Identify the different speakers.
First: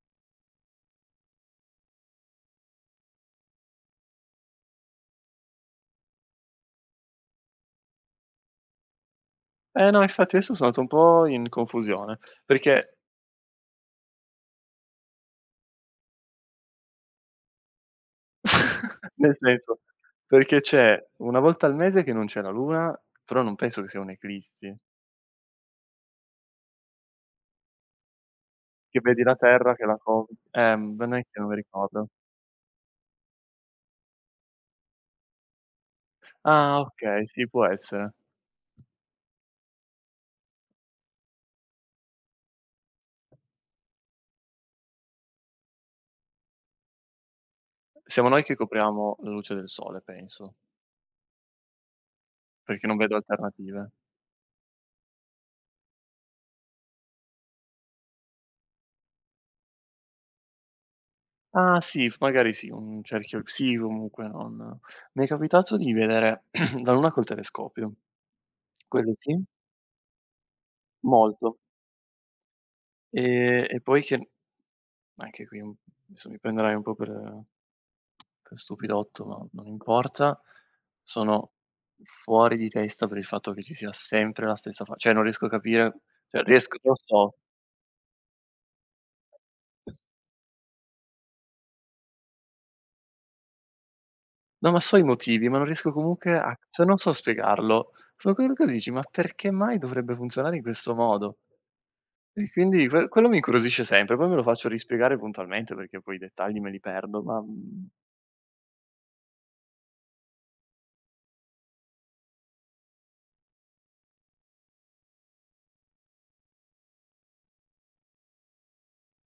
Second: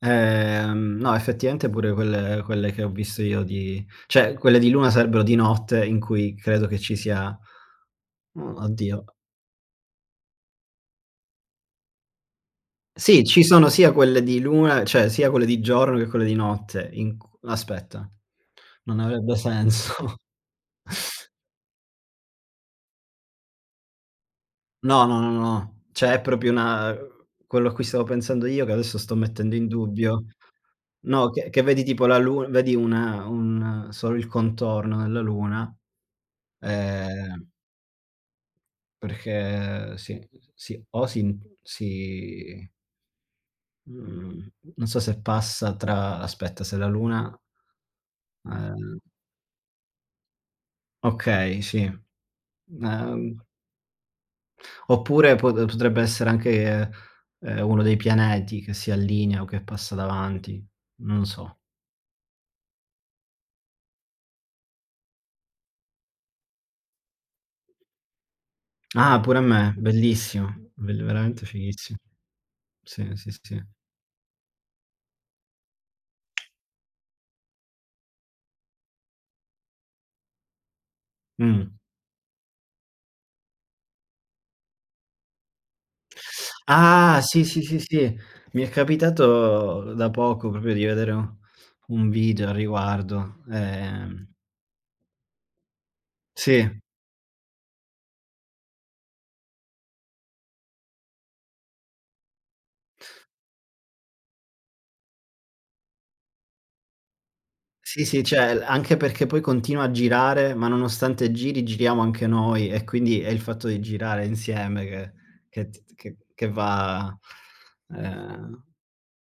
Speaker 1: Ehm, no effettivamente pure quelle quelle che ho visto io di cioè quelle di Luna sarebbero di notte in cui credo che ci sia uhm, oddio
Speaker 2: Eh, no infatti adesso so' andato un po' in confusione perché
Speaker 1: Sì, ci sono sia quelle di Luna cioè sia quelle di giorno, che quelle di notte in cu aspetta, non
Speaker 2: Nel
Speaker 1: avrebbe
Speaker 2: senso,
Speaker 1: senso.
Speaker 2: perché c'è 1 volta al mese che non c'è la Luna, però non penso che sia un eclissi.
Speaker 1: No, no, no, no, no. Cioè è proprio una uhm, quello a cui stavo pensando io, che adesso
Speaker 2: Che
Speaker 1: sto
Speaker 2: vedi la
Speaker 1: mettendo in
Speaker 2: terra che la
Speaker 1: dubbio.
Speaker 2: cov ehm, non è
Speaker 1: No,
Speaker 2: che non
Speaker 1: che
Speaker 2: mi
Speaker 1: che vedi tipo
Speaker 2: ricordo.
Speaker 1: la Luna vedi una un solo il contorno della Luna,
Speaker 2: Ah, okay, sì,
Speaker 1: ehm
Speaker 2: può essere.
Speaker 1: perché sì, sì, o sin si mhmm, non so se passa tra aspetta se la Luna
Speaker 2: Siamo noi che
Speaker 1: uhm
Speaker 2: copriamo la luce del sole, penso
Speaker 1: Okay, sì.
Speaker 2: perché non
Speaker 1: Na
Speaker 2: vedo
Speaker 1: uhm
Speaker 2: alternative.
Speaker 1: Oppure pot potrebbe essere anche, uhm, uno dei pianeti che si allinea o che passa davanti. Non so.
Speaker 2: Ah, sì, f magari sì, un cerchio sì, comunque non m'è capitato di vedere la Luna col telescopio. Quello
Speaker 1: Ah, pure a
Speaker 2: sì.
Speaker 1: me, bellissimo, bel veramente
Speaker 2: Molto.
Speaker 1: fighissim Sì, sì, sì,
Speaker 2: Ehm
Speaker 1: sì.
Speaker 2: e poi che anche qui, mhmm, esso mi prenderai un po' per per stupidotto, ma non importa. Sono
Speaker 1: Mh.
Speaker 2: fuori di testa per il fatto che ci sia sempre la stessa fa cioè non riesco a capire cioè riesc lo
Speaker 1: Ah,
Speaker 2: so.
Speaker 1: sì, sì, sì, sì. Mi è capitato da poco proprio di vedere un video a riguardo, ehm
Speaker 2: No, ma so i motivi, ma non riesco comunque a
Speaker 1: Sì.
Speaker 2: cioè non so spiegarlo. [unintelligible] che dici: "Ma perché mai dovrebbe funzionare in questo modo?" E quindi quel quello mi incuriosisce sempre, poi me lo faccio rispiegare puntualmente, perché poi i dettagli me li perdo, ma, mhmm
Speaker 1: Sì, sì, cioè l anche perché poi continua a girare, ma nonostante giri, giriamo anche noi e quindi è il fatto di girare insieme che che t t che che va, uhm, ehm